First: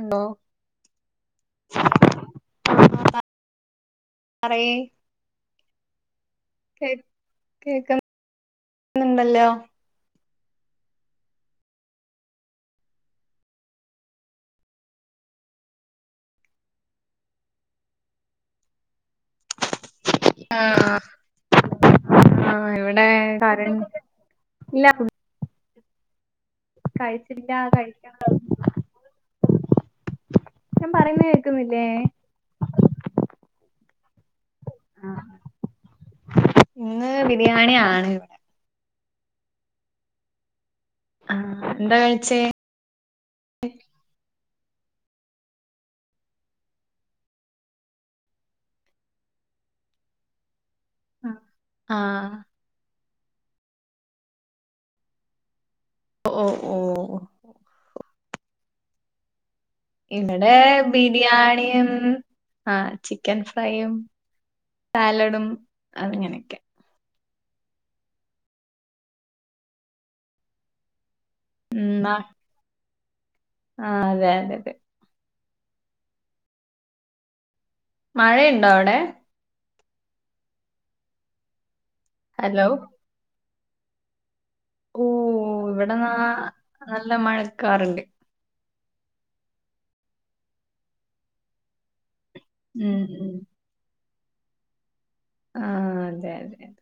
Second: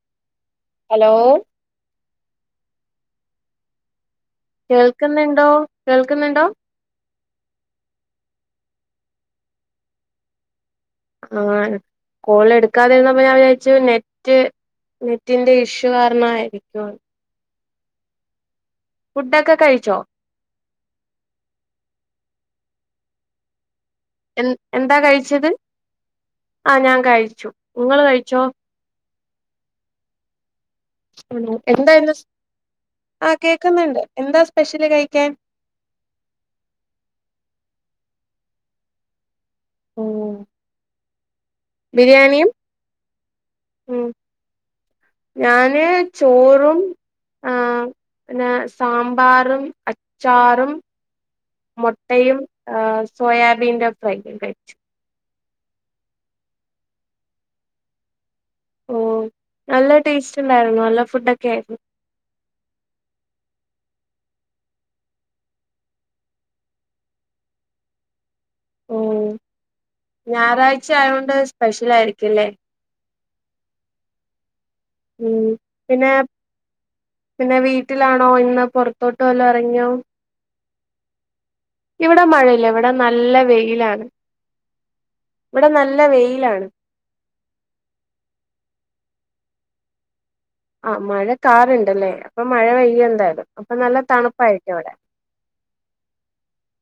ണ്ടോ ഹലോ ആഹ് കേൾക്കുന്നുണ്ടോ കേൾക്കുന്നുണ്ടോ കേ കേക്കണ്ടല്ലോ ആഹ് കോള് എടുക്കാതിരുന്നപ്പോ ഞാൻ വിചാരിച്ചു നെറ്റ് നെറ്റിന്റെ ഇഷ്യൂ കാരണമായിരിക്കും ന്ന് ഫുഡൊക്കെ കഴിച്ചോ ആഹ് ആഹ് ഇവിടെ കരണ്ട് എൻ എന്താ കഴിച്ചത് ആഹ് ഞാൻ കഴിച്ചു കഴിച്ചില്ല നിങ്ങൾ കഴിക്കണം കഴിച്ചോ ഞാൻ പറയുന്ന കേക്കുന്നില്ലേ എന്താ ആ കേക്കുന്നുണ്ട് എന്താ സ്പെഷ്യല് ആഹ് കഴിക്കാൻ ഇന്ന് ബിരിയാണി ആണ് ഇവിടെ ഉം ആഹ് എന്താ കഴിച്ചേ ബിരിയാണിയും ഉം [inaudible] ഞാന് ചോറും ആ ഹ്പിന്നെ സാമ്പാറും അച്ചാറും ആഹ് മൊട്ടയും ഏഹ് സോയാബീന്റെ ഫ്രൈയും കൈച്ചു. ഓ ഓ ഓ ഓ ഓ നല്ല ടേസ്റ്റ് ഇവിടെ ഉണ്ടായിരുന്നു നല്ല ഫുഡൊക്കെ ആയിരുന്നു ബിരിയാണിയും ആഹ് ചിക്കൻ ഫ്രൈയും സാലഡും അങ്ങനെയൊക്കെ ഉം ഞായറാഴ്ച ആയകൊണ്ട് സ്പെഷ്യൽ ഉം ആയിരിക്കുംല്ലേ ആഹ് അതെ അതെ അതെ ഉം പിന്നെ പിന്നെ വീട്ടിലാണോ ഇന്ന് മഴയുണ്ടോ പൊ അവിടെ റത്തോട്ട് വല്ലോ ഇറങ്ങിയോ ഇവിടെ മഴയില്ല ഹലോ ഇവിടെ നല്ല വെയിലാണ് ഓഹ് ഇവിടെ നല്ല നാ വെയിലാണ് നല്ല മഴക്കാറുണ്ട് ആ മഴ കാറുണ്ടല്ലേ അപ്പൊ മഴ ഉം പെയ്യ ഉം എന്തായാലും അപ്പൊ നല്ല തണുപ്പായിരിക്കും അവിടെ ആ അതെ അതെ അതെ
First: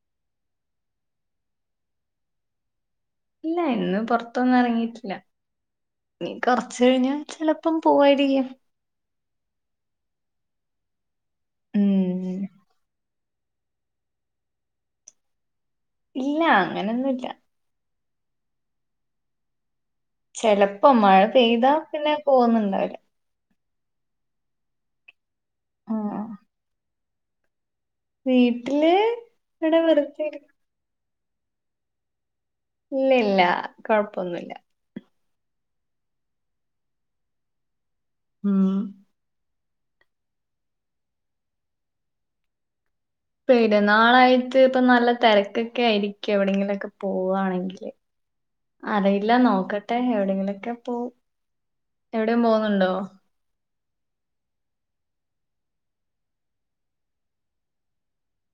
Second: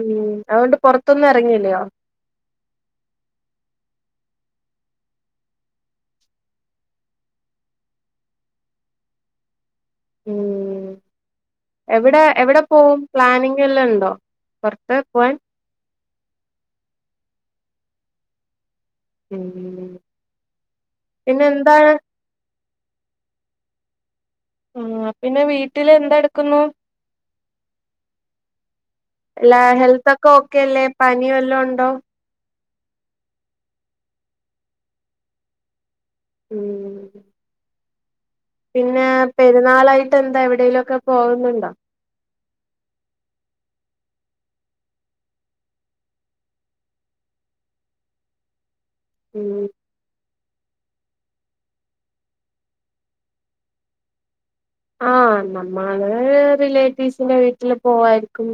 ഉം അതുകൊണ്ട് പുറത്തൊന്നും ഇറങ്ങിയല്ലയോ ഇല്ല ഇന്ന് പൊറത്തൊന്നും ഇറങ്ങിയിട്ടില്ല ഇനീ കൊറച്ച് കഴിഞ്ഞാൽ ചിലപ്പം പോവായിരിക്കും ഉം എവിടെ ഉം എവിടെ പോവും പ്ലാനിങ് എല്ലാം ഉണ്ടോ പുറത്ത് പോവാൻ ഇല്ല അങ്ങനെയൊന്നുല്ല ഉം ചെലപ്പോ മഴ പിന്നെ പെയ്താ എന്താണ് പിന്നെ പോകുന്നുണ്ടാവില്ല ആഹ് പിന്നെ വീട്ടില് എന്ത ആഹ് ടുക്കുന്നു വീട്ടില് അല്ല ഇവിടെ വെറുതെ ഹെൽത്തൊക്കെ ഇരി ഓക്കെ അല്ലേ പനിവല്ലൊ ഉണ്ടോ ഇല്ല ഇല്ല കൊഴപ്പൊന്നുല്ല ഉംഹ് ഉം പിന്നെ പെരുന്നാളായിട്ട് എന്താ എവിടെേലുംക്കെ പോകുന്നുണ്ടോ പെരുന്നാളായിട്ട് ഇപ്പൊ നല്ല തിരക്കൊക്കെ ആയിരിക്കും എവിടെെങ്കിലുംക്കെ പോവായാണെങ്കില് അറിയില്ല ഉം നോക്കട്ടെ എവിടെയെങ്കിലൊക്കെ പോവും എവിടെ പോകുന്നുണ്ടോ ആഹ് നമ്മള് റിലേറ്റീവ്സിന്റെ വീട്ടില് പോവായിരിക്കും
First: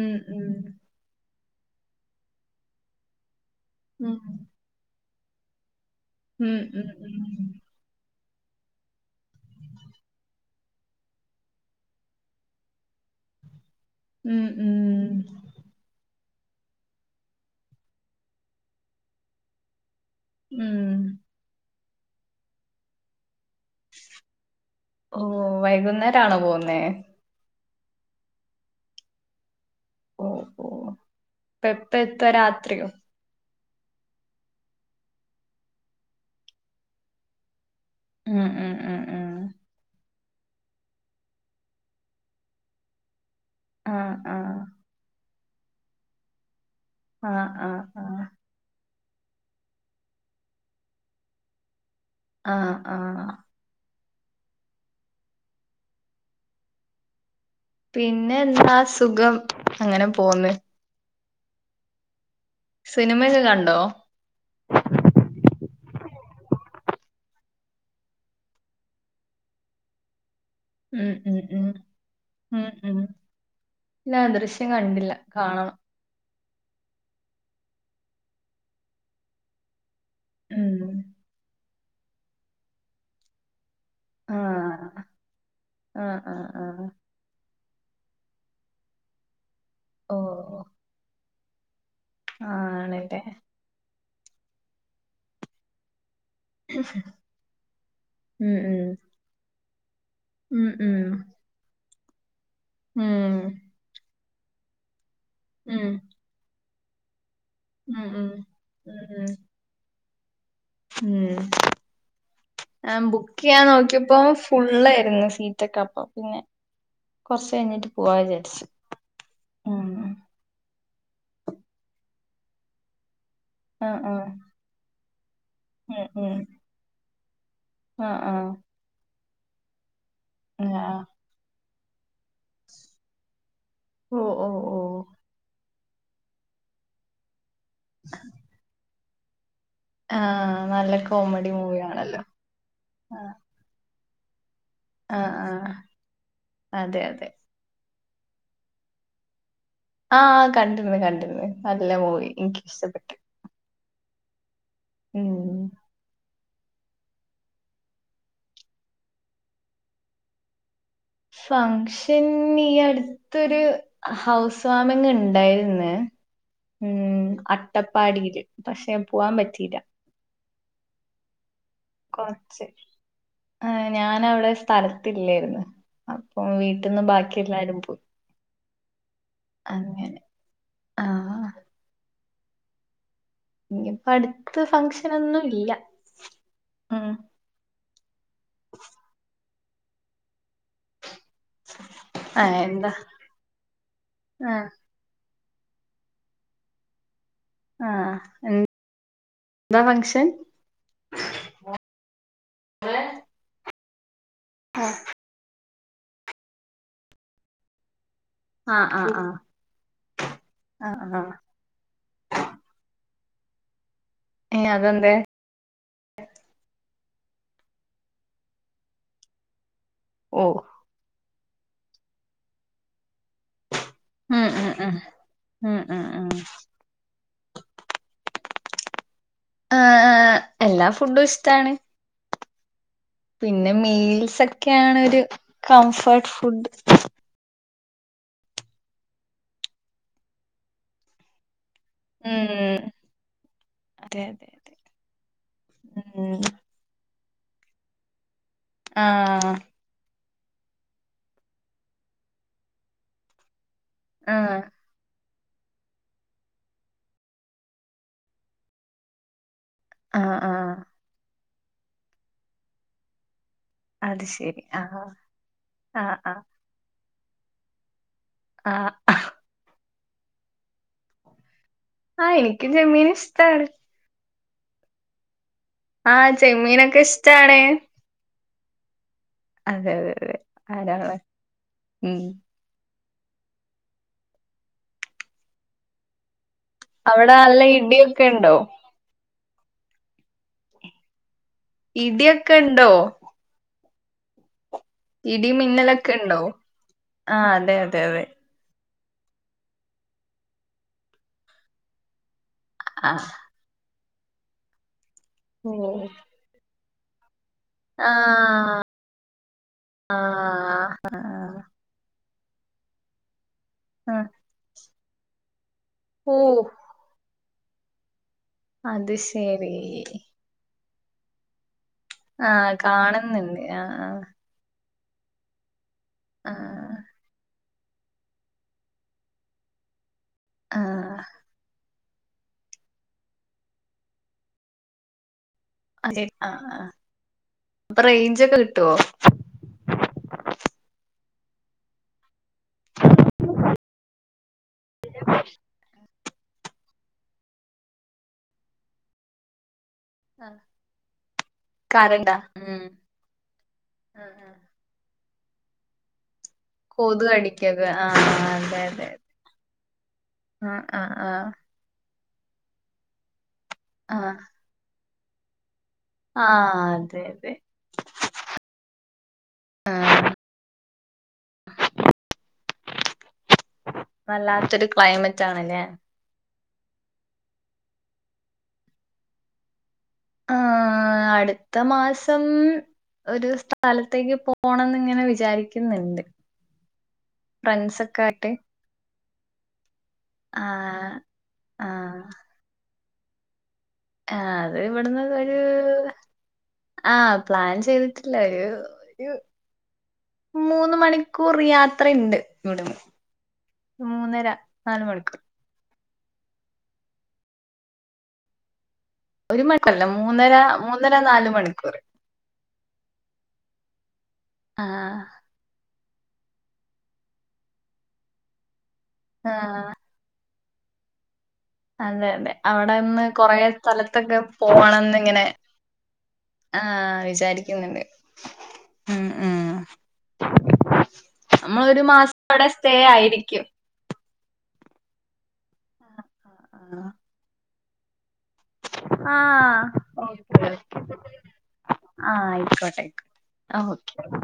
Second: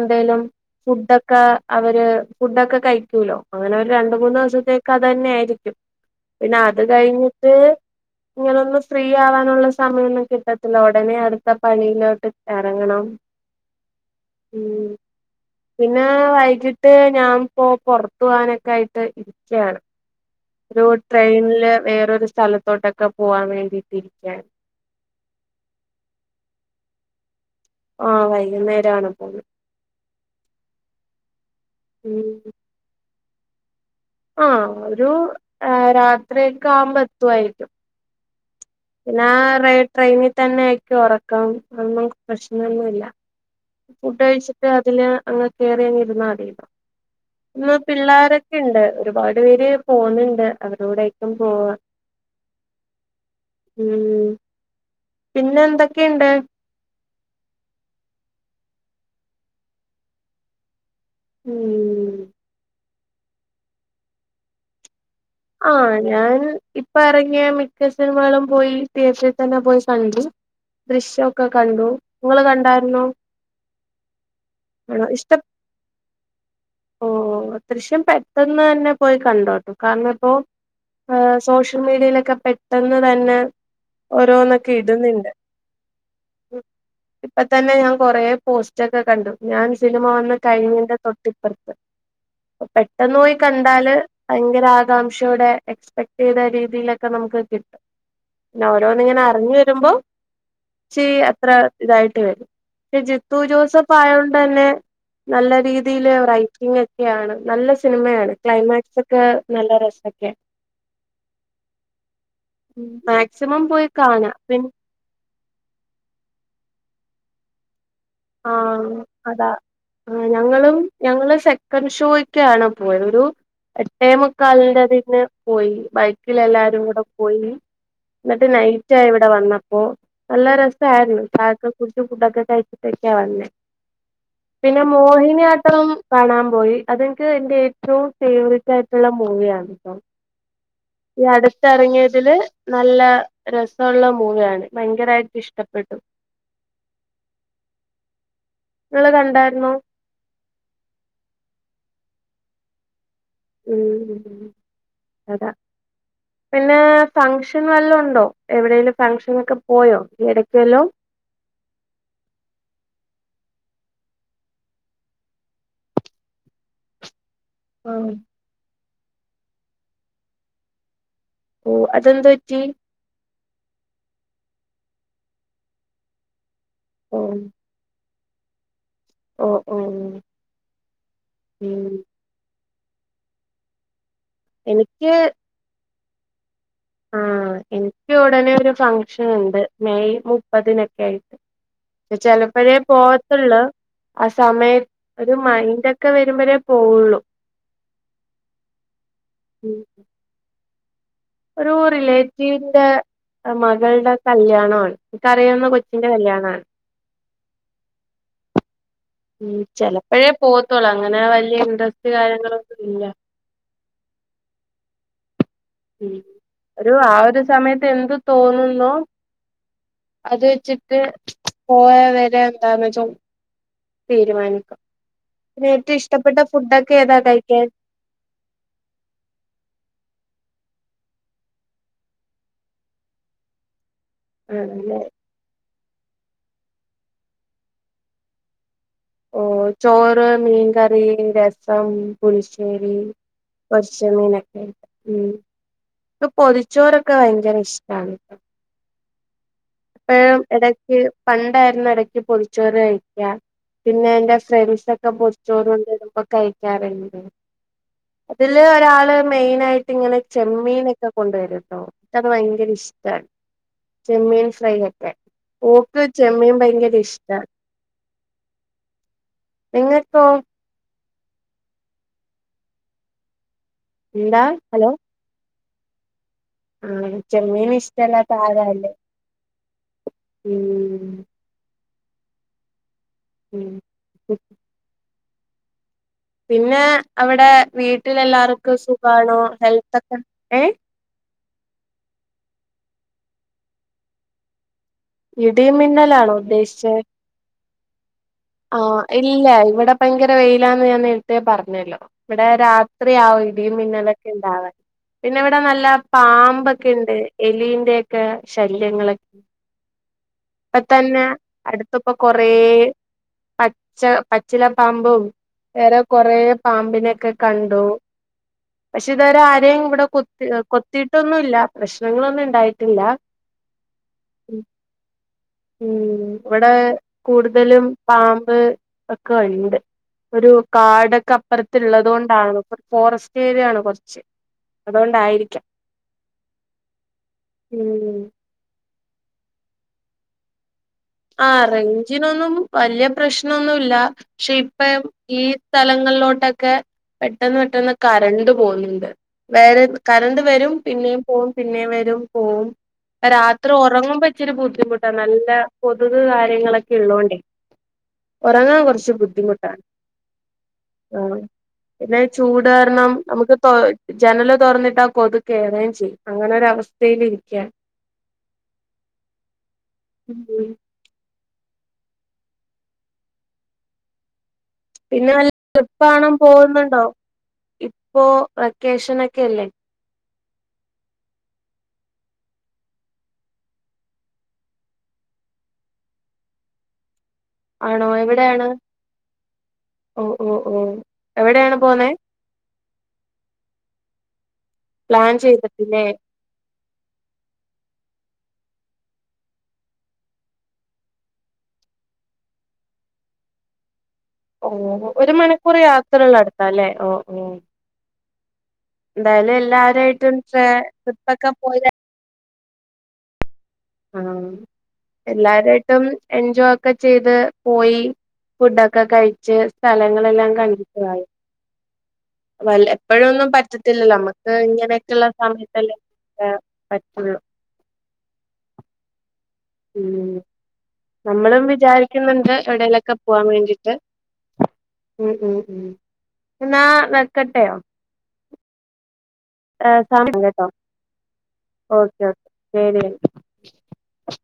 ഉം ഉം ഫുഡൊക്കെ അവര് ഫുഡൊക്കെ കഴിക്കൂലോ അങ്ങനെ ഒരു രണ്ട ഉം മൂന്ന് ദിവസത്തേക്ക് അത് തന്നെ ആയിരിക്കും ഉം പിന്നെ അത് ഉം ഉം കഴിഞ്ഞിട്ട് ഇങ്ങളൊന്ന് ഫ്രീ ആവാനുള്ള സമയ കിട്ടത്തില്ല. ഒടനെ അടുത്ത പണിയിലോട്ട് എറങ്ങണം. ഉം പിന്നാ വൈകിട്ട് ഞാൻ പൊ പൊറത്തു പോകാനൊക്കെ ആയിട്ട് ഇരിക്കയാണ്. ഒരു ഉം ട്രെയിനില് വേറൊരു സ്ഥലത്തോട്ടൊക്കെ പോകാൻ വേണ്ടിട്ടിരിക്കുകയാണ്. ഓഹ് വൈകുന്നേരാണൊ പോകുന്നേ? ആഹ് വൈകുന്നേരാണ് പോകുന്നെ. ഓഹ് ഓഹ് അപ്പ എപ്പ എത്ത ഉം രാത്രിയോ? ആഹ് ഒരു രാത്രിയൊക്കെ ആവുമ്പ എത്തുമായിരിക്കും. ഉം ഉം ഉം പിന്നാ ഉം ആ റെ ട്രെയിനിൽ തന്നെ ആയിരിക്കും ഒറക്കം. അതൊന്നും കൊ പ്രശ്നൊന്നുല്ല. ആഹ് ഫുഡ് ആഹ് കഴിച്ചിട്ട് അതില് അങ്ങ് കേറിയങ് ഇരുന്നാതി. ആഹ് പിള്ളാരൊക്കെണ്ട് ഒരുപാട് പേര് പോവുന്നുണ്ട്. അവരുടെ കൂടെയായിരിക്കും പോവാ. ആഹ് ആഹ് ഉം പിന്നെന്തൊക്കെണ്ട്? പിന്നെ എന്താ സുഖം അങ്ങനെ പോവ്ന്ന്. ഉം സിനിമയൊക്കെ കണ്ടോ? ആഹ് ഞാൻ ഇപ്പ എറങ്ങിയ മിക്ക സിനിമകളും പോയി തിയേറ്ററി തന്നെ പോയി കണ്ടു. ഉം ഉം ദൃശ്യോക്കെ ഉം കണ്ടു. നിങ്ങള് ഉം ഉം കണ്ടായിര്ന്നോ? ഇല്ല ദൃശ് ആണ ഇഷ്ട്ട ഓഹ് ദൃശ്യം പെട്ടെന്ന് തന്നെ പോയി കണ്ടോട്ടോ. കാരണം ഇപ്പോ ഉം ആഹ് സോഷ്യൽ മീഡിയയിലൊക്കെ പെട്ടെന്ന് തന്നെ ഓരോന്നൊക്കെ ആഹ് ഇടിന്ന്ണ്ട്. ആഹ് ആഹ് ആഹ് ഇപ്പത്തന്നെ ഞാൻ കൊറേ പോസ്റ്റൊക്കെ കണ്ടു. ഞാൻ സിനിമ ഓ വന്ന് കഴിഞ്ഞിന്റെ തൊട്ട് പ്പറത്ത് പെട്ടെന്ന് ആണല്ലേ പോയി കണ്ടാല് ഭയങ്കര ആകാംക്ഷടെ എക്സ്പെക്ട് ഏത രീതിയിലൊക്കെ നമുക്ക് കിട്ടും. ഉം പിന്നെ ഉം ഓരോന്നിങ്ങനെ അറിഞ്ഞു വരുമ്പോ ഉം ശേ ഉം അത്ര ഇതായിട്ട് വരും. പക്ഷെ ജിത്തു ഉം ജോസഫ് ആയുതുകൊണ്ട് തന്നെ നല്ല ഉം രീതീല് റൈറ്റിങ് ഒക്കെയാണ്. നല്ല സ്‌ ഉം ഉം സിനിമയാണ് ഉം ക്ലൈമാക്സക്കെ ഉം നല്ല രസക്കെ. ഉം ആഹ് മാക്സിമം ബുക്കെയ്യാൻ പോയി നോക്കിയപ്പോ കാണാ പിൻ ഫുള്ളായിരുന്നു സീറ്റക്കെ അപ്പം. പിന്നെ കൊറച്ച് കഴിഞ്ഞിട്ട് പോവാ വിചാരിച്ചു ആഹ് ഉം അതാ ഉം ഞങ്ങളും ഞങ്ങള് സെക്കൻ്ഷോക്കാണ് പോയത്. ഒരു ആഹ് എട്ടേ ആഹ് മുക്കാൽന്റെ അതിന്ന് പോയി ഉം ബൈക്കിൽ ഉം എല്ലാരും കൂടെ പോയി. ആഹ് എന്നിട്ട് ആഹ് നൈറ്റായി ഇവിടെ വന്നപ്പോ. നല്ല ആഹ് രസായിരുന്നു. കാലത്തെ ഫുഡും ഫുഡൊക്കെ കഴിച്ചിട്ടൊക്കെ വന്നെ. ഓഹ് ഓഹ് പിന്നെ ഓഹ് മോഹിനിയാട്ടം കാണാൻ പോയി. അതെനിക്ക് എന്റെ ഏറ്റവും ഫേവറിറ്റ് ആയിട്ടുള്ള മൂവിയാണ്. ആഹ് നല്ല ഈ കോമഡി മൂവിയാണല്ലോ അടുത്തിറങ്ങിയതില് നല്ല ആഹ് രസൊള്ള മൂവിയാണ്. ആഹ് ഭയങ്കരായിട്ട് ആഹ് ഇഷ്ടപ്പെട്ടു അതെ അതെ നിങ്ങള് കണ്ടായിരുന്നൊ? ആ കണ്ടിര്ന്ന് കണ്ടിര്ന്ന് നല്ല മൂവി ഇൻക്കി ഇഷ്ടപ്പെട്ട് ഉം ഉം ഉം അതാ ഉം പിന്നെ ഫങ്ങ്ഷൻ വല്ലോം ഉണ്ടോ എവ്ടേലും ഫങ്ങ്ഷനൊക്കെ പോയോ ഈ ഇടയ്ക്ക് വല്ലോം ഫങ്ങ്ഷൻ ഈ അടുത്ത് അട്ത്തൊരു ഹൗസ് വാമിങ്ങ് ണ്ടായിര്ന്ന് ഉം അട്ട് ആഹ് അട്ടപ്പാടീല് പക്ഷെ പുവാൻ പറ്റിയില്ല ഓ അതെന്ത് പറ്റി കൊർച്ച് ആ ഞനവ്ടെ സ്ഥലത്തില്ലേര്ന്ന് അപ്പോം വീട്ട്ന്ന് ഓ ബാക്കി എല്ലാരും പോയ് ഓ ഓ അങ്ങനെ ആ ഉം ഇഞ്ഞി പ്പട്ത്ത് എനിക്ക് ഫംങ്ങ്ഷനൊന്നും ഇല്ല ഉം ആ എൻക്ക് ഉടനെ ഒരു ഫങ്ങ്ഷൻ ഉണ്ട് മെയ് മുപ്പതിനൊക്കെ ആയിട്ട് പ ആഹ് ചെലപ്പഴേ എന്താ പോകത്തൊള്ളൂ ആ ആഹ് സമയത്ത് ഒരു മൈന്റക്കെ വരുമ്പഴേ പോവുള്ളു ആ എ എന്താ ഫംങ്ങ്ഷൻ ഒരു റിലേറ്റീവിന്റെ മകൾടെ കല്യാണമാണ് ആഹ് എനിക്കറിയാവുന്ന കൊച്ചിന്റെ കല്യാണമാണ് ആഹ് ആഹ് ആഹ് ഉം ചെലപ്പഴേ പോവത്തൊള്ളൂ ആഹ് അങ്ങനെ ആഹ് വല്യ ഇൻട്രസ്റ്റ് കാര്യങ്ങളൊന്നും ഇല്ല അതെന്തേ ഉം ഒരു ആ ഒരു സമയത്ത് എന്ത് തോന്നുന്നോ അത് ഓഹ് വെച്ച്ട്ട് ക്ക് പോയ വരെ എന്താന്ന് വെച്ചോ ഉം ഉം തീരുമാനിക്കാം ഉം പിന്നെ ഉം ഏറ്റവും ഉം ഉം ഇഷ്ടപ്പെട്ട ഫുഡൊക്കെ ഏതാ കഴിക്കാൻ ആ ആ ആ എല്ലാ ഫുഡും ഇഷ്ട്ടാണ് പിന്നെ മീൽസ് ഒക്കെയാണ് ആണല്ലേ ഒരു കംഫർട്ട് ഫുഡ് ഓ ചോറ് മീൻകറി രസം ഉം പുളിശ്ശേരി പൊര്ച്ച അതെ അതെ മീനെക്കെ അതെ ഉം ഇക്ക് ഉം പൊതിച്ചോറൊക്കെ ഭയങ്കര ഇഷ്ട്ടാണ് ആഹ് എപ്പഴും എടയ്ക്ക് പണ്ടായ്ര്ന്ന എടക്ക് പൊതിച്ചോറ് കഴിക്കാ പിന്നെ എന്റെ ആഹ് ഫ്രണ്ട്സ് ഒക്കെ പൊതി ച്ചോറ് കൊണ്ടരുമ്പോ കഴിക്കാറ്ണ്ട് ഇതില് ഒരാള് മൈനായി ഇങ്ങനെ ആഹ് ആഹ് ചെമ്മീനൊക്കെ കൊണ്ട് വരെല്ലോ ഇച്ചത് ഭയങ്കര ഇഷ്ട്ടാണ് അത് ചെമ്മീൻ ശരി ഫ്രൈ ആഹ് ഒക്കെ ഓക്ക് ആഹ് ആഹ് ചെമ്മീൻ ഭയങ്കര ഇഷ്ട്ടാണ് ആഹ് ആഹ് നിങ്ങക്കോ ആ എനിയ്ക്കും ചെമ്മീൻ ഇഷ്ട്ടാണ് എന്താ ഹലോ ആ ചെമ്മീനൊക്കെ ഇഷ്ട്ടാണ് ഇഷ്ട്ടല്ലാത്ത ആരാള്ളേ അതെ അതെ അതെ ആരാള്ളേ ഉം ഉം ഉം പിന്നെ അവിടെ അവ്ടെ നല്ല വീട്ടിൽ ഇടിയൊക്കെ ഉണ്ടോ എല്ലാവർക്കും സുഖാണോ ഹെൽത്തൊക്കെ ഏ ഇ ടി യൊക്കെ ഉണ്ടോ ഇടിമിന്നലൊക്കെ ഇടിമിന്നലാണോ ഉണ്ടോ ഉദ്ദേശിച്ചേ ആ അതെ അതെ അതെ ആ ഇല്ലല്ല ഇവടെ ഭയങ്കര വെയിലാന്ന് ഞാൻ നേരത്തേ പറഞ്ഞല്ലോ ഇവടെ ആഹ് രാത്രിയാവ ഇടിയും മിന്നലും ഒക്കെ ഉണ്ടാവാൻ പിന്നെ ഇവിടെ ഓ നല്ല പാമ്പൊക്കെ ഉണ്ട് എലി [unintelligible] ആഹ് ശല്യങ്ങള് ഇപ്പൊ ആഹ് തന്നെ ആഹ് അടുത്തൊക്കെ കുറേ പച്ച ആഹ് പച്ചില പാമ്പും വേറെ ഓ കുറെ പാമ്പിനൊക്കെ കണ്ടു പക്ഷെ അത് ഇതുവരെ ശരി ആരെയും ഇവിടെ കൊത്തി കൊത്തിട്ടൊന്നും ഇല്ല പ്രശ്നങ്ങള ആഹ് കാണുന്നുണ്ട് ആഹ് ആഹ് ഉം ഇവിടെ ആഹ് കൂടുതലും പാമ്പ് ഒക്കെ ഉണ്ട് ഒരു ആഹ് ആഹ് കാടൊക്കെ അപ്പറത്ത് ഇള്ളതോണ്ടാണ് ഫോറസ്റ്റ് ഏരിയാണ് കുറച്ച് അതുകൊണ്ടായിരിക്കാം. അതെ ആഹ് ആഹ് അപ്പൊ ഉം റെയ്ഞ്ചൊക്കെ കിട്ടോ? ആഹ് റെയ്ഞ്ചിനൊന്നും. വല്യ പ്രശ്നൊന്നുല്ല പക്ഷെ ഇപ്പം ഈ സ്ഥലങ്ങളിലോട്ടൊക്കെ. പെട്ടെന്ന് പെട്ടെന്ന് കറണ്ട് പോന്നുണ്ട്. വേറെ കറണ്ട് വരും പിന്നേം പോവും പിന്നേം വരും കറണ്ടാ പോവും. ഉം രാത്രി ഉറങ്ങുമ്പോ ആഹ് ഇച്ചിരി ആഹ് ബുദ്ധിമുട്ടാ നല്ല കൊതുക് കാര്യങ്ങളെ. കൊതു ള്ളോണ്ടേ കടിക്കത് ആഹ് ഉറങ്ങാൻ അതെ അതെ കുറച്ച് ബുദ്ധിമുട്ടാണ്. ആഹ് ആഹ് ആ ആഹ്. പിന്നെ ചൂട് കാരണം നമ്മുക്ക് തൊ ആഹ് ജനല് തൊറന്നിട്ടാ കൊതുക് കേറിയും ചെയ്യും. അങ്ങനൊരു ആഹ് അവസ്ഥയിൽ അതെ അതെ ഇരിക്കാണ്. ആഹ് [unintelligible] വല്ലാത്തൊരു. പിന്നെ ക്ലൈമറ്റ് വല്ല ആണല്ലേ ട്രിപ്പാണം പോവുന്നുണ്ടോ ഇപ്പോ വെക്കേഷൻ ഒക്കെയല്ലേ? ആഹ് അടുത്ത മാസം. ഒരു സ്ഥലത്തേക്ക് പോണന്ന് ഇങ്ങനെ വിചാരിക്കുന്നുണ്ട്. ആണോ ഫ്രണ്ട്സൊക്കെ എവിടേ ആയിട്ട് ആണ്? ഓ ഓ ഓ ആഹ് എവിടെയാണ് പോന്നേ? ആഹ് ആഹ് അത് ഇവിട്ന്ന് പ്ലാൻ ഒരു. ചെയ്തിട്ടില്ലേ ആഹ് പ്ലാൻ ചെയ്തിട്ടില്ല ഒരു ഒരു. മൂന്ന് മണിക്കൂർ യാത്രയുണ്ട് ഇവിട്ന്ന് മൂന്നര. ഓ ഒരു മണിക്കൂർ യാത്ര ഉള്ള അടുത്താല്ലേ ഓ ഓ എന്തായാലും ഒരു എല്ലാവാരും മണിക്കൂറല്ല ആയിട്ടും [unintelligible] മൂന്നര മൂന്നര ട്രിപ്പ് ഒക്കെ നാല് പോയി മണിക്കൂർ ആഹ് ആഹ് എല്ലാരായിട്ടും എൻജോയ് ഒക്കെ ചെയ്ത് പോയി ഫുഡൊക്കെ കഴിച്ച് ആഹ് സ്ഥലങ്ങളെല്ലാം കണ്ടിട്ടു ആയി അതെ അതെ അവിടെന്ന് കുറേ സ്ഥലത്തൊക്കെ നമുക്ക് പോകണന്ന് ഇങ്ങനെയൊക്കെയുള്ള ഇങ്ങനെ സമയത്തല്ലേ ഏ ആഹ് പറ്റുള്ളൂ വിചാരിക്കുന്നുണ്ട് ഉം ഉം ഉം നമ്മളും നമ്മളൊരു മാസം വിചാരിക്കുന്നുണ്ട് അവിടെ സ്റ്റേ എവിടേങ്കിലൊക്കെ പോവാൻ ആയിരിക്കും വേണ്ടിട്ട് ഉം ഉം ഉം എന്നാ വെക്കട്ടെയോ ആഹ് ഏ സമയം ഓക്കേ കേട്ടോ ഓക്കേ ഓക്കെ ആഹ് ഓക്കെ ശരി ആയിക്കോട്ടെയിക്കോട്ടെ ആഹ് ഓക്കെ